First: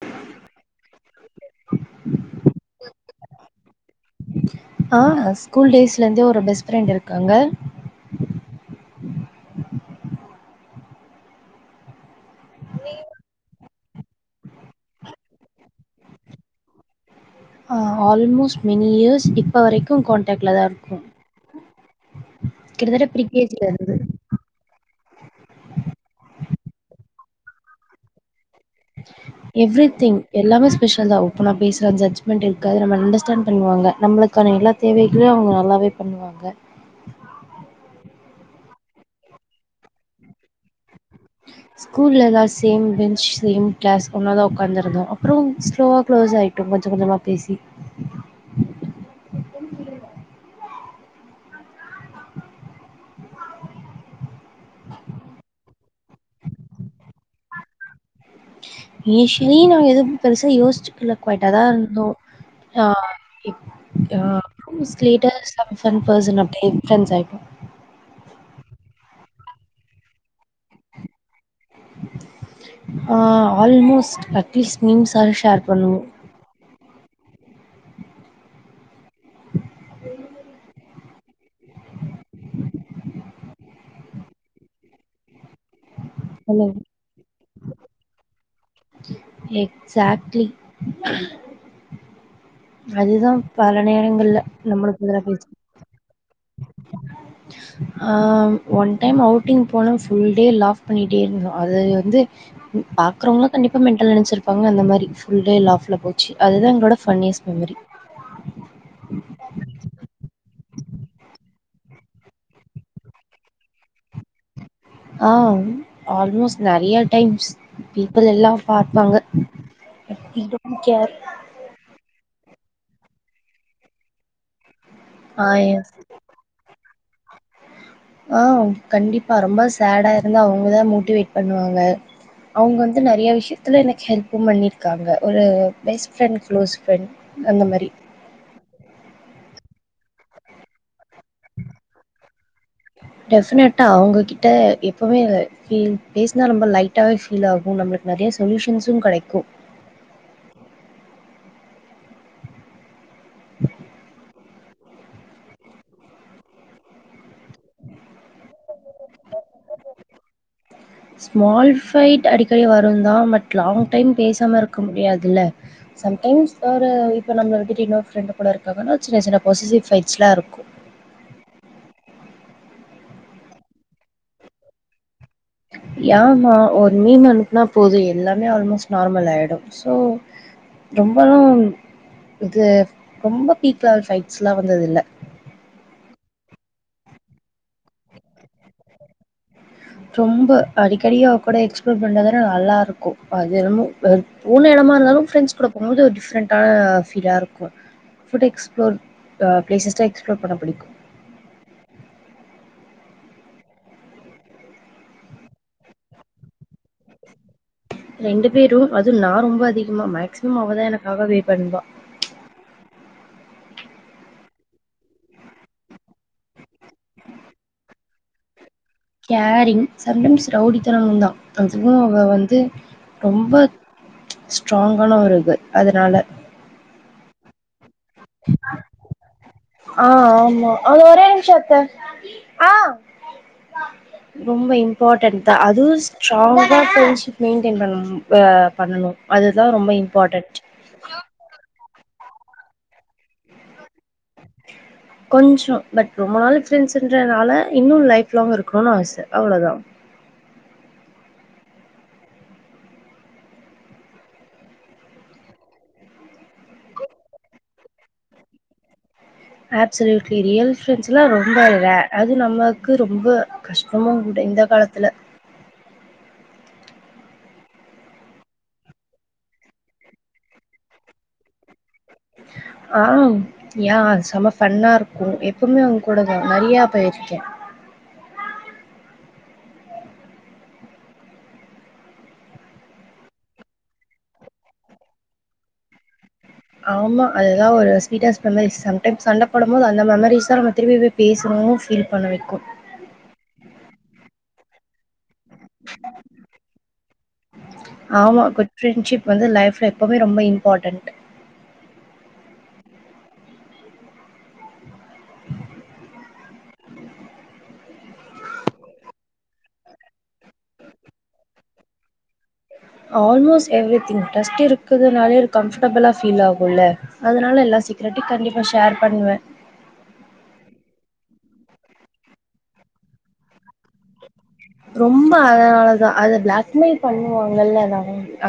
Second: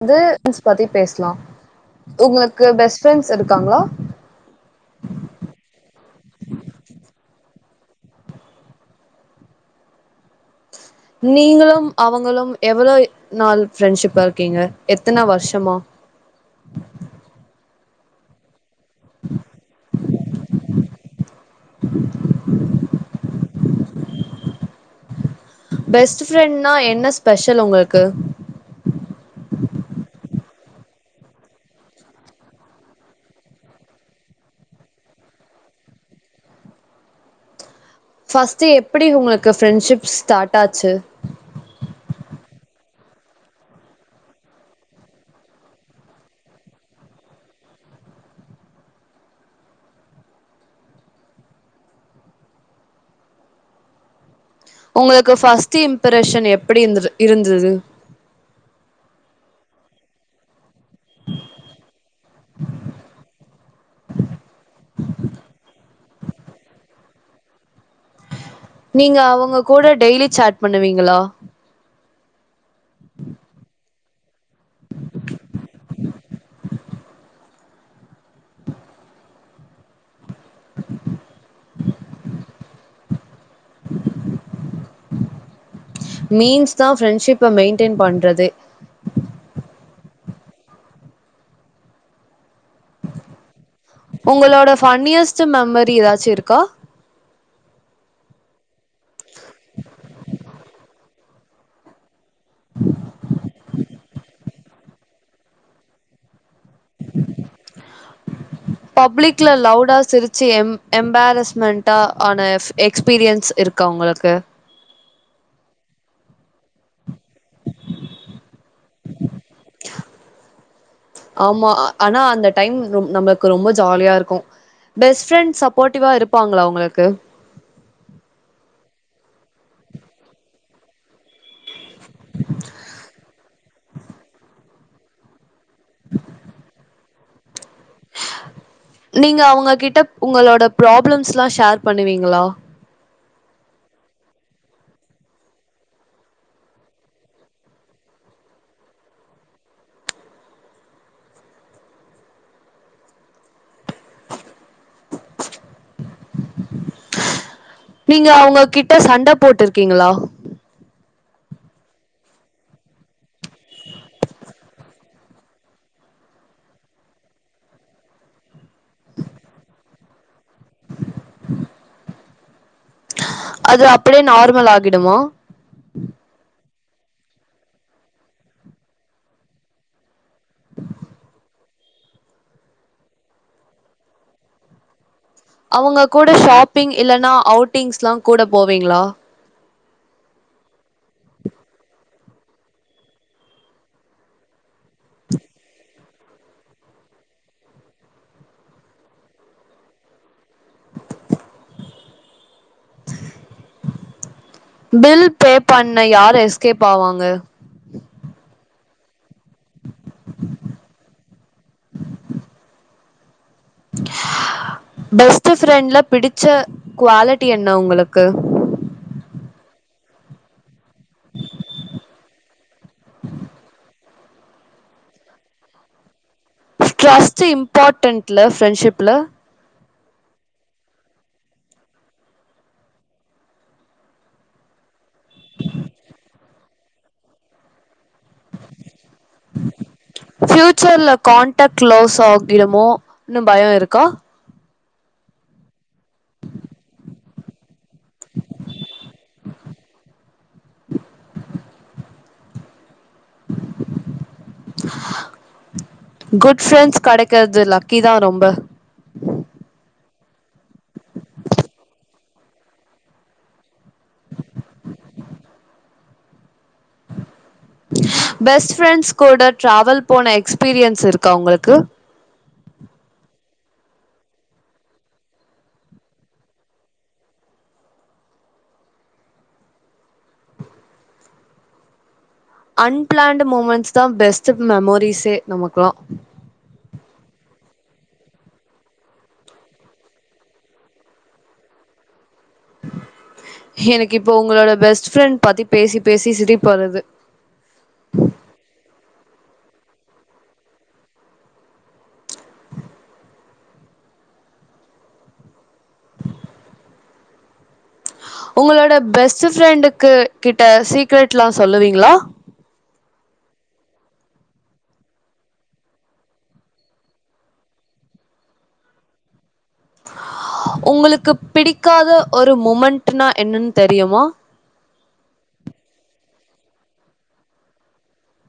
வந்து ஃப்ரண்ட்ஸ் பத்தி பேசலா உங்களுக்கு பெஸ்ட் ஃப்ரெண்ட்ஸ் இருக்காங்ளா? ஆ ஸ்கூல் டேஸ்லருந்தே ஒரு பெஸ்ட் ஃப்ரெண்ட் இருக்காங்க நீங்களும் அவங்களும் எவ்ளோ நாள் ஃப்ரெண்ட்ஷிப்பா இருக்கீங்க எத்தன வருஷமா ஆல்மோஸ்ட் மெனி இயர்ஸ் இப்ப வரைக்கு கான்டெக்ட்லதா இருக்கோ கிட்டத்தட்ட ப்ரிகேஜில இருந்து பெஸ்ட் ஃப்ரெண்ட்னா என்ன ஸ்பெஷல் உங்களுக்கு எவ்ரிதிங் எல்லாமே ஸ்பெஷல் தா ஓப்பனா பேசுறா ஜட்ஜிமெண்ட் இருக்காது நம்மள அண்டர்ஸ்டாண்ட் பண்ணுவாங்க நம்மளுக்கான எல்லா தேவைகளையு அவங்க நல்லாவே பண்ணுவாங்க ஃபர்ஸ்ட் எப்டி உங்களுக்கு ஃப்ரெண்ட்ஷிப் ஸ்டார்ட் ஆச்சு ஸ்கூல்லதா சேம் பெஞ்ச் சேம் கிளாஸ் ஒன்னாதா ஒட்காந்துருந்தோ அப்றோ ஸ்லோவா க்ளோஸ் ஆயிட்டோ கொஞ்சம் கொஞ்சமா பேசி உங்களுக்கு ந்துது யூஷ்வலி நாங்க ஏதும் பெருசா யோசிச்சிகல கொய்ட்டாதா இருந்தோ, ஆ இப் ஆ லேட்டர் சம் சம் பர்சன் அப்டே ஃபிரண்ட்ஸ் ஆயிட்டோ நீங்க அவங்க கூட டெய்லி சேட் பண்ணுவீங்களா? அ ஆல்மோஸ்ட் கிட்ஸ் மீம்ஸ்சா ஷேர் பண்ணுவோ மீன்ஸ் சொல்லுங்க. தான் ஃப்ரெண்ட்ஷிப்ப மெயின்டெயன் பண்றதே எக்ஸாட்லி அதுதான் பல நேரங்கள்ல உங்களோட நம்மளுக்கு எதிரா ஃபன்னியஸ்ட் மெமரி ஏதாச் சு இருக்கா ஆஹ் ஒன் டைம் அவுட்டிங் போன புல்டே லாஃப் பண்ணிட்டே இருந்தோம் அது வந்து பாக்குறவங்கள கண்டிப்பா மென்டல்ன்னு இருப்பாங்க அந்த மாதிரி ப்புல்டே லாஃப்ல போச்சு அதுதான் எங்கலோடா ஃபன்னியஸ்ட் மெமரி பப்ளிக்ல லவுடா சிரிச்சு எம் எம்பாரஸ்மெண்டான எஃப் எக்ஸ்பீரியன்ஸ் இருக்க உங்களுக்கு ஆ ஆல்மோஸ்ட் நெறைய டைம்ஸ் பீப்புள் எல்லா ஓகே ஆமா ஆனா அந்த டைம் நம்மளுக்கு ரொம்ப ஜாலியா இருக்கும் பெஸ்ட் ஆ ஃப்ரெண்ட் எஸ் சப்போர்டிவா இருப்பாங்களா உங்களு க்கு ஆ கண்டிப்பா ரொம்ப சேடா இருந்தா அவுங்கதா மோட்டிவேட் பண்ணுவாங்க அவுங்க வந்து நறைய விஷயத்துல எனக்கு ஹெல்ப்பு பண்ணிருக்காங்க ஒரு பெஸ்ட் ஃப்ரெண்ட் க்ளோஸ் ஃப்ரெண்ட் அந்த மாரி நீங்க அவங்க கிட்ட உங்களோட ப்ராப்ளம்ஸ்லா ஷேர் பண்ணுவீங்களா டெஃபினட்டா அவுங்ககிட்ட எப்பமே பீல் பேஸ்னா ரொம்ப லைட்டாவே ஃபீல் ஆகு நம்ளுக்கு நறையா சொல்யூஷன்ஸு கடைக்கு நீங்க அவுங்க கிட்ட சண்ட போட்டுர்க்கீங்களா ஸ்மால் ஃபைட் அடிக்கடி வருந்தா பட் லாங் டைம் பேசாம இருக்க முடியாது தில்ல சம்டைம்ஸ் ஒரு இப்போ நம்மள விட்டுட்டு இன்னொரு ஃப்ரெண்டு் கூட இருக்காங்கனா சின்ன சின்ன பொசசிவ் ஃபைட்ஸ்லா இருக்கு அது அப்டியே நார்மல் ஆகிடுமா ஏமா ஒரு மீம் அனுப்னா போது எல்லாமே ஆல்மோஸ்ட் நார்மல் ஆய்டு சோ ரொம்பல்லா இது ரொம்ப பீக்லவல் ஃபைட்ஸ்லா வந்தது இல்ல அவுங்க கூட ஷாப்பிங் இல்லன்னா அவ்ட்டிங்ஸ்ல்லா கூட போவீங்ளா ரொம்ப அடிக்கடி அவ கூட எக்ஸ்ப்ளோர் பண்றது நல்லா இருக்கு அது என்னமோ போன எடமா இருதாலு ஃப்ரண்டஸ் கூட போம் போது ஒரு டி ஃப்ரெண்ட ஃபீலா இருக்கு ஃபுட் எக்ஸ்ப்ளோர் ஆ பிளேஸஸ்டா எக்ஸ்ப்ளோர் பண்ண பிடிக்கு பில் ஃபே பண்ண யார் எஸ்கேப் ஆவாங்க ரெண்டு பேரு அது நா ரொம்ப அதிகமா மேக்சிமம் அவதா எனக்காக வே பண்வா பெஸ்ட் ப்ரெண்ட்ல பிடிச்ச குவாலிட்டி என்ன உங்ளுக் க்கு கேரிங் சம் டைம்ஸ் ரவுடித்தனமு தா அதுவு அவ வந்து ரொம்ப ஸ்ட்ராங்கான ஒரு கேல் அதனால ட்ரஸ்ட்டு இம்பார்டன்ட்ல ஃப்ரெண்ட்ஷிப்ல ஆ ஆமா ஆ ஓரே நிமிஷோ அத்த ஆ ரொம்ப இம்பாட்டண் தா அதுவு ஸ்ட்ராங்கா ப்ரெண்ஷிப் மேண்டெய்ன் பண்ணு அ பண்ணனு அதுதா ரொம்ப இம்பார்ட்டன்ட் கிடுமோ இன்னு பயோ இருக்கா கொஞ்சோ பட் ரொம்ப நாள் ஃப்ரெண்ட்ஸ்ன்றதுனால இன்னு லைஃப் லாங் இருக்கணுன் ஆச அவ்ளதா குட் ப்ரெண்ட்ஸ் கடைக்கிறது லக்கிதா ரொம்ப அப்சல்யூட்லி ரியல் ப்ரெண்ட்ஸ்லா ரொம் ர அது நமக்கு ரொம்ப கஷ்டமு கூட இந்த காலத்துல பெஸ்ட் ஃரெண்ட்ஸ் கூட டிராவல் போன எக்ஸ்பீரியன்ஸ் இருக்கா உங்களுக்கு ஆ யா செம ஃபண்ணா இருக்கு எப்பமே அவங்க கூடதா நறையா போய்ருக்கே அன்பிளான்ட் மூமெண்ட்ஸ் தா பெஸ்ட் மெமோரிஸே நமக்குலா ஆமா அதுதா ஒரு ஸ்வீட்டஸ் மெமரிஸ் சம்டைம்ஸ் சண்ட போடும் போது அந்த மெமரிஸ் தா நம்ம திருப்பி போய் பேசுறோ ஃபீல் பண்ண வைக் கும் எனக்கு இப்போ உங்களோட பெஸ்ட் ஃப்ரெண்ட் பத்தி பேசி பேசி சிரிப்பருது ஆமா குட் ஃப்ரெண்ட்ஷிப் வந்து லைஃப்ல எப்பமே ரொம்ப இம்பார்ட்டன்ட் உங்களோட பெஸ்ட் ஃப்ரெண்டுக்கு கிட்ட சீக்ரட்லா சொல்லுவீங்ளா ஆல்மோஸ்ட் எவ்ரி திங் ட்ரஸ்ட் இருக்கதுனாலயே எனக்கு கம்ஃபர்டபிளா ஃபீல் ஆகும்ல்ல அதனால எல்லா சீக்கரட்டையு கண்டிப்பா ஷேர் பண்ணுவ உங்களுக்கு பிடிக்காத ஒரு முமெண்ட்னா என்னன் தெரியுமா ரொம்ப அதனாலதா அத பிளாக்மெயில் பண்ணுவாங்கல்ல அதா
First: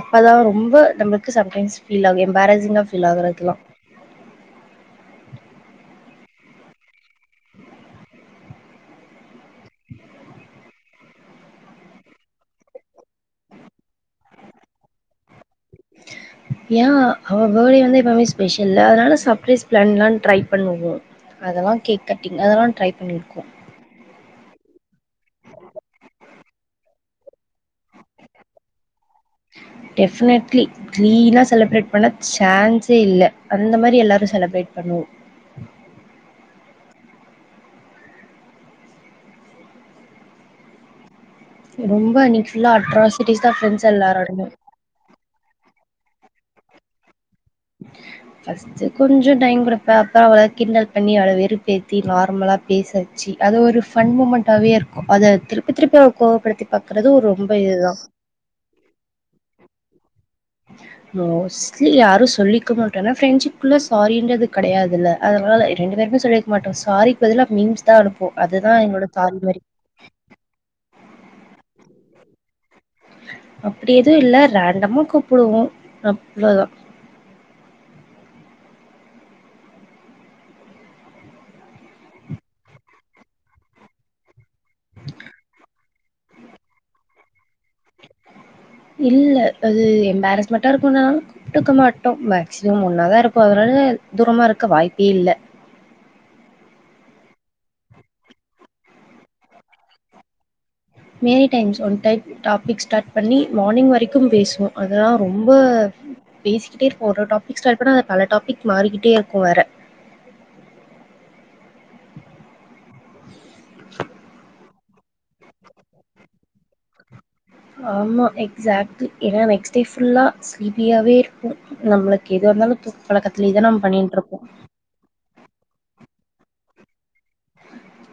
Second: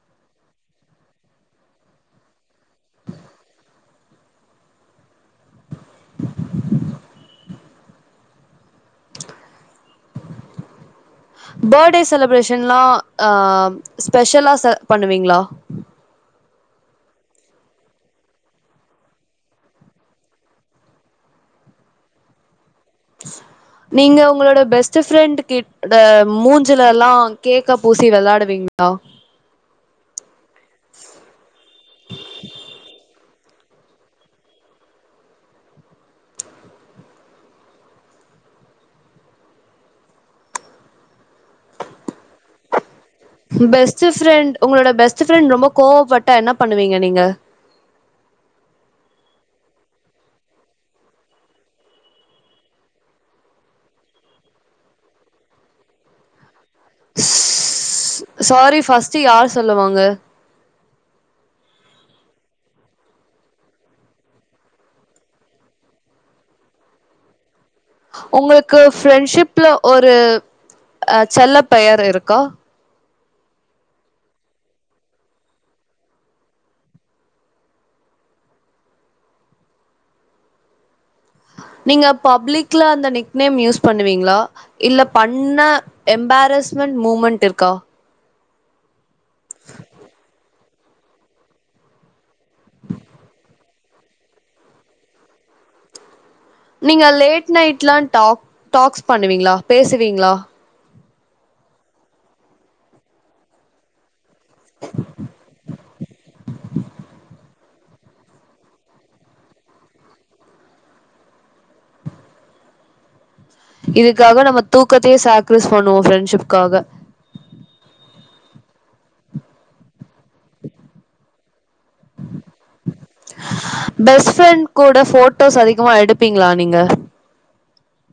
அப்பதா ரொம்ப நம்மளுக்கு சம்டைம்ஸ் பீல் ஆகு எம்பாரசிங்கா ஃபீல் ஆகுறதுல்லா படே செலிப்ரேஷன்லா அம் ஸ்பெஷலா ச பண்ணுவீங்ளா ஏ அவ படே வந்து எப்பமே ஸ்பெஷல் அதனால சர்பரைஸ் பிளான்லா ட்ரை பண்ணுவோ அதெல்லா கேக் கட்டிங் அதெல்லா ட்ரை பண்ணிருக்கோ நீங்க உங்களோட பெஸ்ட் ஃப்ரெண்ட் கிட மூஞ்சுல எல்லாம் கேக்க பூசி விளாடுவீங்களா டெபினெட்லி கிளீனா செலிப்ரேட் பண்ண சான்ஸே இல்ல அந்த மாதிரி எல்லாரும் செலப்ரேட் பண்ணுவோம் ரொம்ப இன்னைக்கு ஃபுல்லா அட்ராஸ் பெஸ்ட் ஃப்ரெண்ட் உங்களோட பெஸ்ட் ஃப்ரெண்ட் ரொம்ப கோவப்பட்டா என்ன பண்ணுவீங்க நீங்க ஃபர்ஸ்ட் கொஞ்சம் டைம் கொடுப்பே அப்புறம் அவள கின்டல் பண்ணி அவள வெறுப்பேத்தி நார்மலா பேசவச்சு அது ஒரு ஃபண் மூமெண்டாவே இருக்கும் அத திருப்பி திருப்பி அவ கோவப்படுத்த சுசுசு சாரி பஃஸ்ட்ட் யார் சொல்லுவாங்க மோஸ்ட்லி யாரும் சொல்லிக்க மாட்டோம்ன்னாரெண் ஏன ஃப்ரெண்ட்சிப்க்குள்ள சாரின்றது கிடையாதுல்ல அதனால ரெண்டு பேருமே சொல்லிக்க மாட்டோம் சாரிக்கு பதில மீம்ஸ் தா அனுப்புவோ அதுதா உங்களுக்கு எங்களோட சாரி மாரி ஃப்ரெண்ட்ஷிப்ல ஒரு அஹ் செல்ல பெயர் இருக்கா அப்படி எதுவும் இல்ல ரேண்டமா கூப்பிடுவோம் அவ்லோதா நீங்க பப்ளிக்ல அந்த நிக்நேம் யூஸ் பண்ணுவீங்களா இல்ல பண்ண எம்பாரிஸ்மெண்ட் மூமெண்ட் இருக்கா இல்ல அது எம்பாரிஸ்மெண்ட் டருக்கும்ன குப்ட்டுக்க மாட்டோம் மேக்சிமம் ஒன்னாதா இருப்போ அதனால தூரமா இருக்க வாய்ப்பே இல்ல நீங்க லேட் நைட்லாம் டாக் டாக்ஸ் பண்ணுவீங்களா பேசுவீங்களா many times one type topic start பண்ணி மார்னிங் வரைக்கும் கும் பேசுவோம் அதெல்லாம் ரொம்ப பேசிக்கிட்டே இருக்கும்போ ஒரு டாப் ஸ்டார்ட பண்ண அத பல டாபிக் மாறிக்கிட்டே இருக்கும் வேற இதுக்காக நம்ம தூக்கத்தையே சாக்ரீஸ் பண்ணுவோம் ஃப்ரெண்ட்ஷிப்காக ஆமா எக்ஸாக்ட்லி ஏன்னா நெக்ஸ்ட் டே ஃபுல்லா ஸ்லிபியாவே இருக்கும் நம்மளுக்கு எதா இருந்தாலும் தூக்க கலகத்துலையேதா நம்ம பண்ணிட்டு இருக்கோம் பீங்களா நீங்க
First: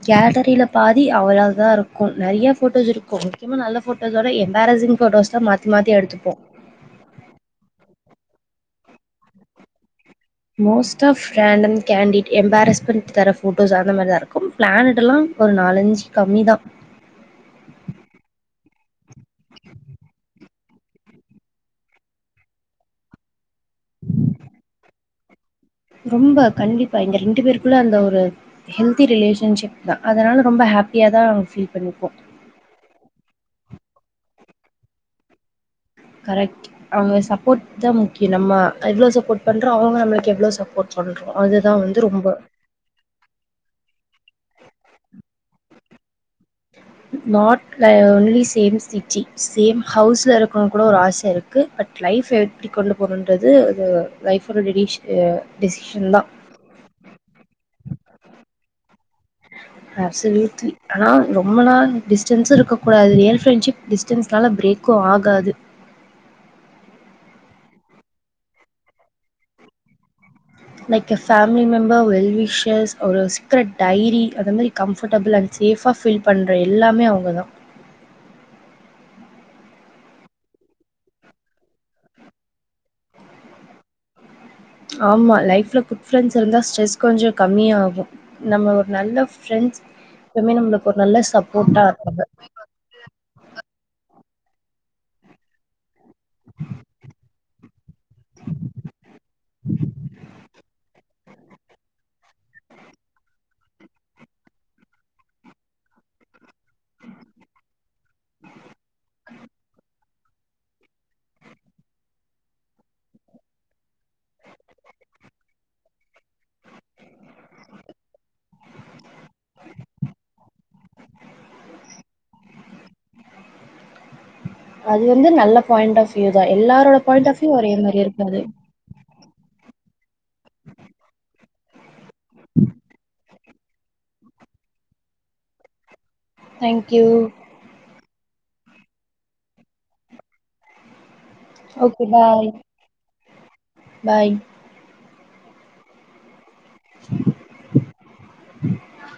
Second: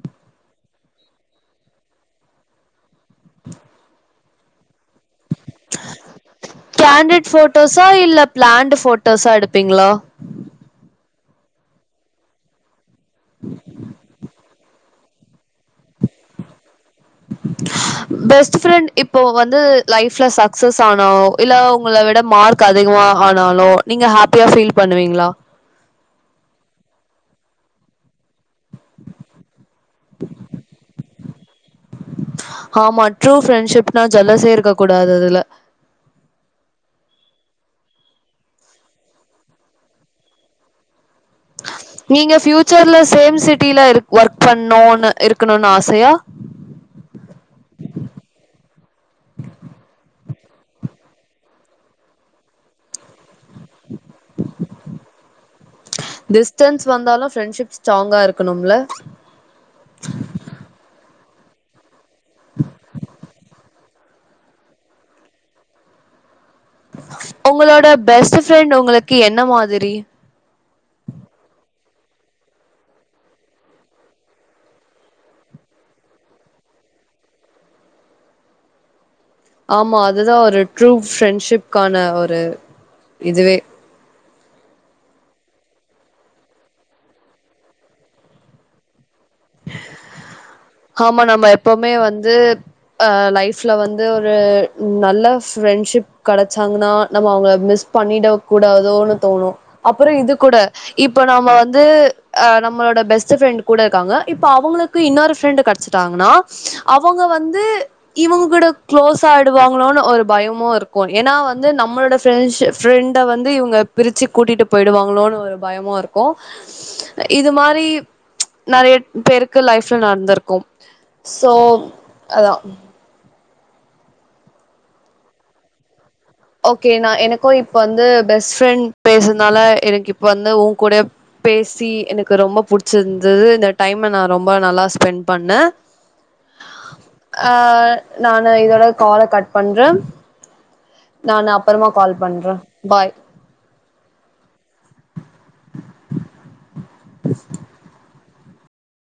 கேலரியில பாதி அவளா தா இருக்கு நறையா ஃபோட்டோஸ் இருக்கு முக்கியமா நல்ல ஃபோட்டோஸோட எம்பாரசிங் ஃபோட்டோஸ் கேண்டிட் ஃபோட்டடோஸ்ஸா இல்ல பிளாண்ட் ஃபோட் டோசா எடுப்பீங்களா most of random candid embarrassment தர ஃபோட்டோஸ் அந்த மாதிரிதா இருக்கும் பிளான்டு லாம் ஒரு நாலஞ்சு கம்மி தான் பெஸ்ட் ஃபிரெண்ட் இப்போ வந்து லைப்ல சக்சஸ் ஆனோ இல்ல உங்கள விட மார்க் அதிகமா ஆ னாலோ நீங்க ஹேப்பியா ஃபீல் பண்ணுவீங்க ங்ளா ரொம்ப கண்டிப்பா எங்க ரெண்டு பேருக்குள்ள அந்த ஒரு ஹெல்தி ரிலேஷன்ஷிப் தா அதனால ரொம்ப ஹேப்பியா தா ஃபீல் பண்ணிப்போ நா ஜலசே இருக்க கூடாது அதுல கரெக்ட் அவங்க சப்போர்ட் தா முக்கிய நம்ம எவ்ளோ சப்போர்ட் பண்றோ அவங்க நம்ளுக்கு எவ்ளோ சப்போர்ட் பண்ணுறோம் அதுதான் வந்து ரொம்ப நீங்க ப்யூச்சர்ல சேம் சிட்டில இருக் ஒர்க் பண்ணனு இருக்கணுனு ஆச சயா நாட் ல ஒன்லி சேம் சிட்டி சேம் ஹவுஸ்ல இருக்கணுனு கூட ஒரு ஆச இருக்கு பட் லைஃப் எப்டி கொண்டு போணு ன்றது அது லைஃப் ஓட டெடிஷ் டெசிஷன் தா டிஸ்டன்ஸ் வந்தாலு ஃப்ரெண்ட்ஷிப் ஸ்ட்ராங்கா இருக்கணும்ல அப்சல்யூட்லி ஆனா ரொம்ப நாள் டிஸ் டன்ஸ் இருக்கூடாது ரியல் ஃப்ரெண்டஷிப் டிஸ்டன்ஸ்னால பிரேக்கு ஆகாது உங்களோட பெஸ்ட் ஃப்ரெண்ட் உங்களுக்கு என்ன மாதிரி like a family member well wishes ஒரு சீக்கரட் டைரி அந்த மாரி கம்ஃபர்டபிள் அண்ட் சேஃபா ஃபீல் பண்ற எல்லாமே அவுங்க தா ஆமா அது தா ஒரு ட்ரூ ஃப்ரெண்ட்ஷிப்கான ஒரு இதுவே ஆமா லைஃப்ல குட் ஃபிரண்ட்ஸ் இருந்தா ஸ்ட்ரெஸ் கொஞ்ச கம்மியாகு நம்ம ஒரு நல்ல ஃப்ரெண்ட்ஸ் எப்பவுமே நம்மளுக்கு ஒரு நல்ல ஆமா நம்ம சப்போர்ட்டா எப்போமே இருப்பாங்க. வந்து அஹ் லைஃப்ல வந்து ஒரு நல்ல ஃப்ரெண்ட்ஷிப் கெடச்சாங்னா நம்ம அவங்கள மிஸ் பண்ணிட கூடாதோனு தோணு அப்பற இது கூட இப்போ நம்ம வந்து நம்மளோட பெஸ்ட் ஃப்ரெண்ட் கூட இருக்காங்க இப்போ அவங்களுக்கு இன்னொரு ஃப்ரெண்டு் கிடச்சட்டாங்ன்னா அவுங்க வந்து இவுங்க கூட க்ளோஸ் ஆயிடுவாங்களோனு ஒரு பயமு இருக்கு ஏன்னா வந்து நம்மளோட ஃப்ரேண்ஷிப் ஃப்ரெண்ட வந்து இவங்க பிரிச்சு கூட்டிட்டு போயிடுவாங்களோனு ஒரு பயமு இருக்கு இது மாரி நறைய பேருக்கு லைஃப்ல நடந்திருக்கு சோ அதா அது வந்து நல்ல பாயிண்ட் ஆஃப் வியூ தான். ஓகே எல்லாரோட நா பாயிண்ட் ஆஃப் எனக்கு வியூ ஒரே இப்ப மாரி வந்து இருக்காது. பெஸ்ட் ஃரெண்ட் பேசனால எனக்கு இப்ப வந்து உங்கூட பேசி எனக்கு ரொம்ப பிடிச்சுருந்தது இந்த டைம நா ரொம்ப நல்லா ஸ்பெண்ட் பண்ணே தேங்க் யூ ஆ நானு இதோட கால கட் பண்ற நானு அப்பறமா ஓகே கால் பாய். பண்ற பாய் பாய் [inaudible]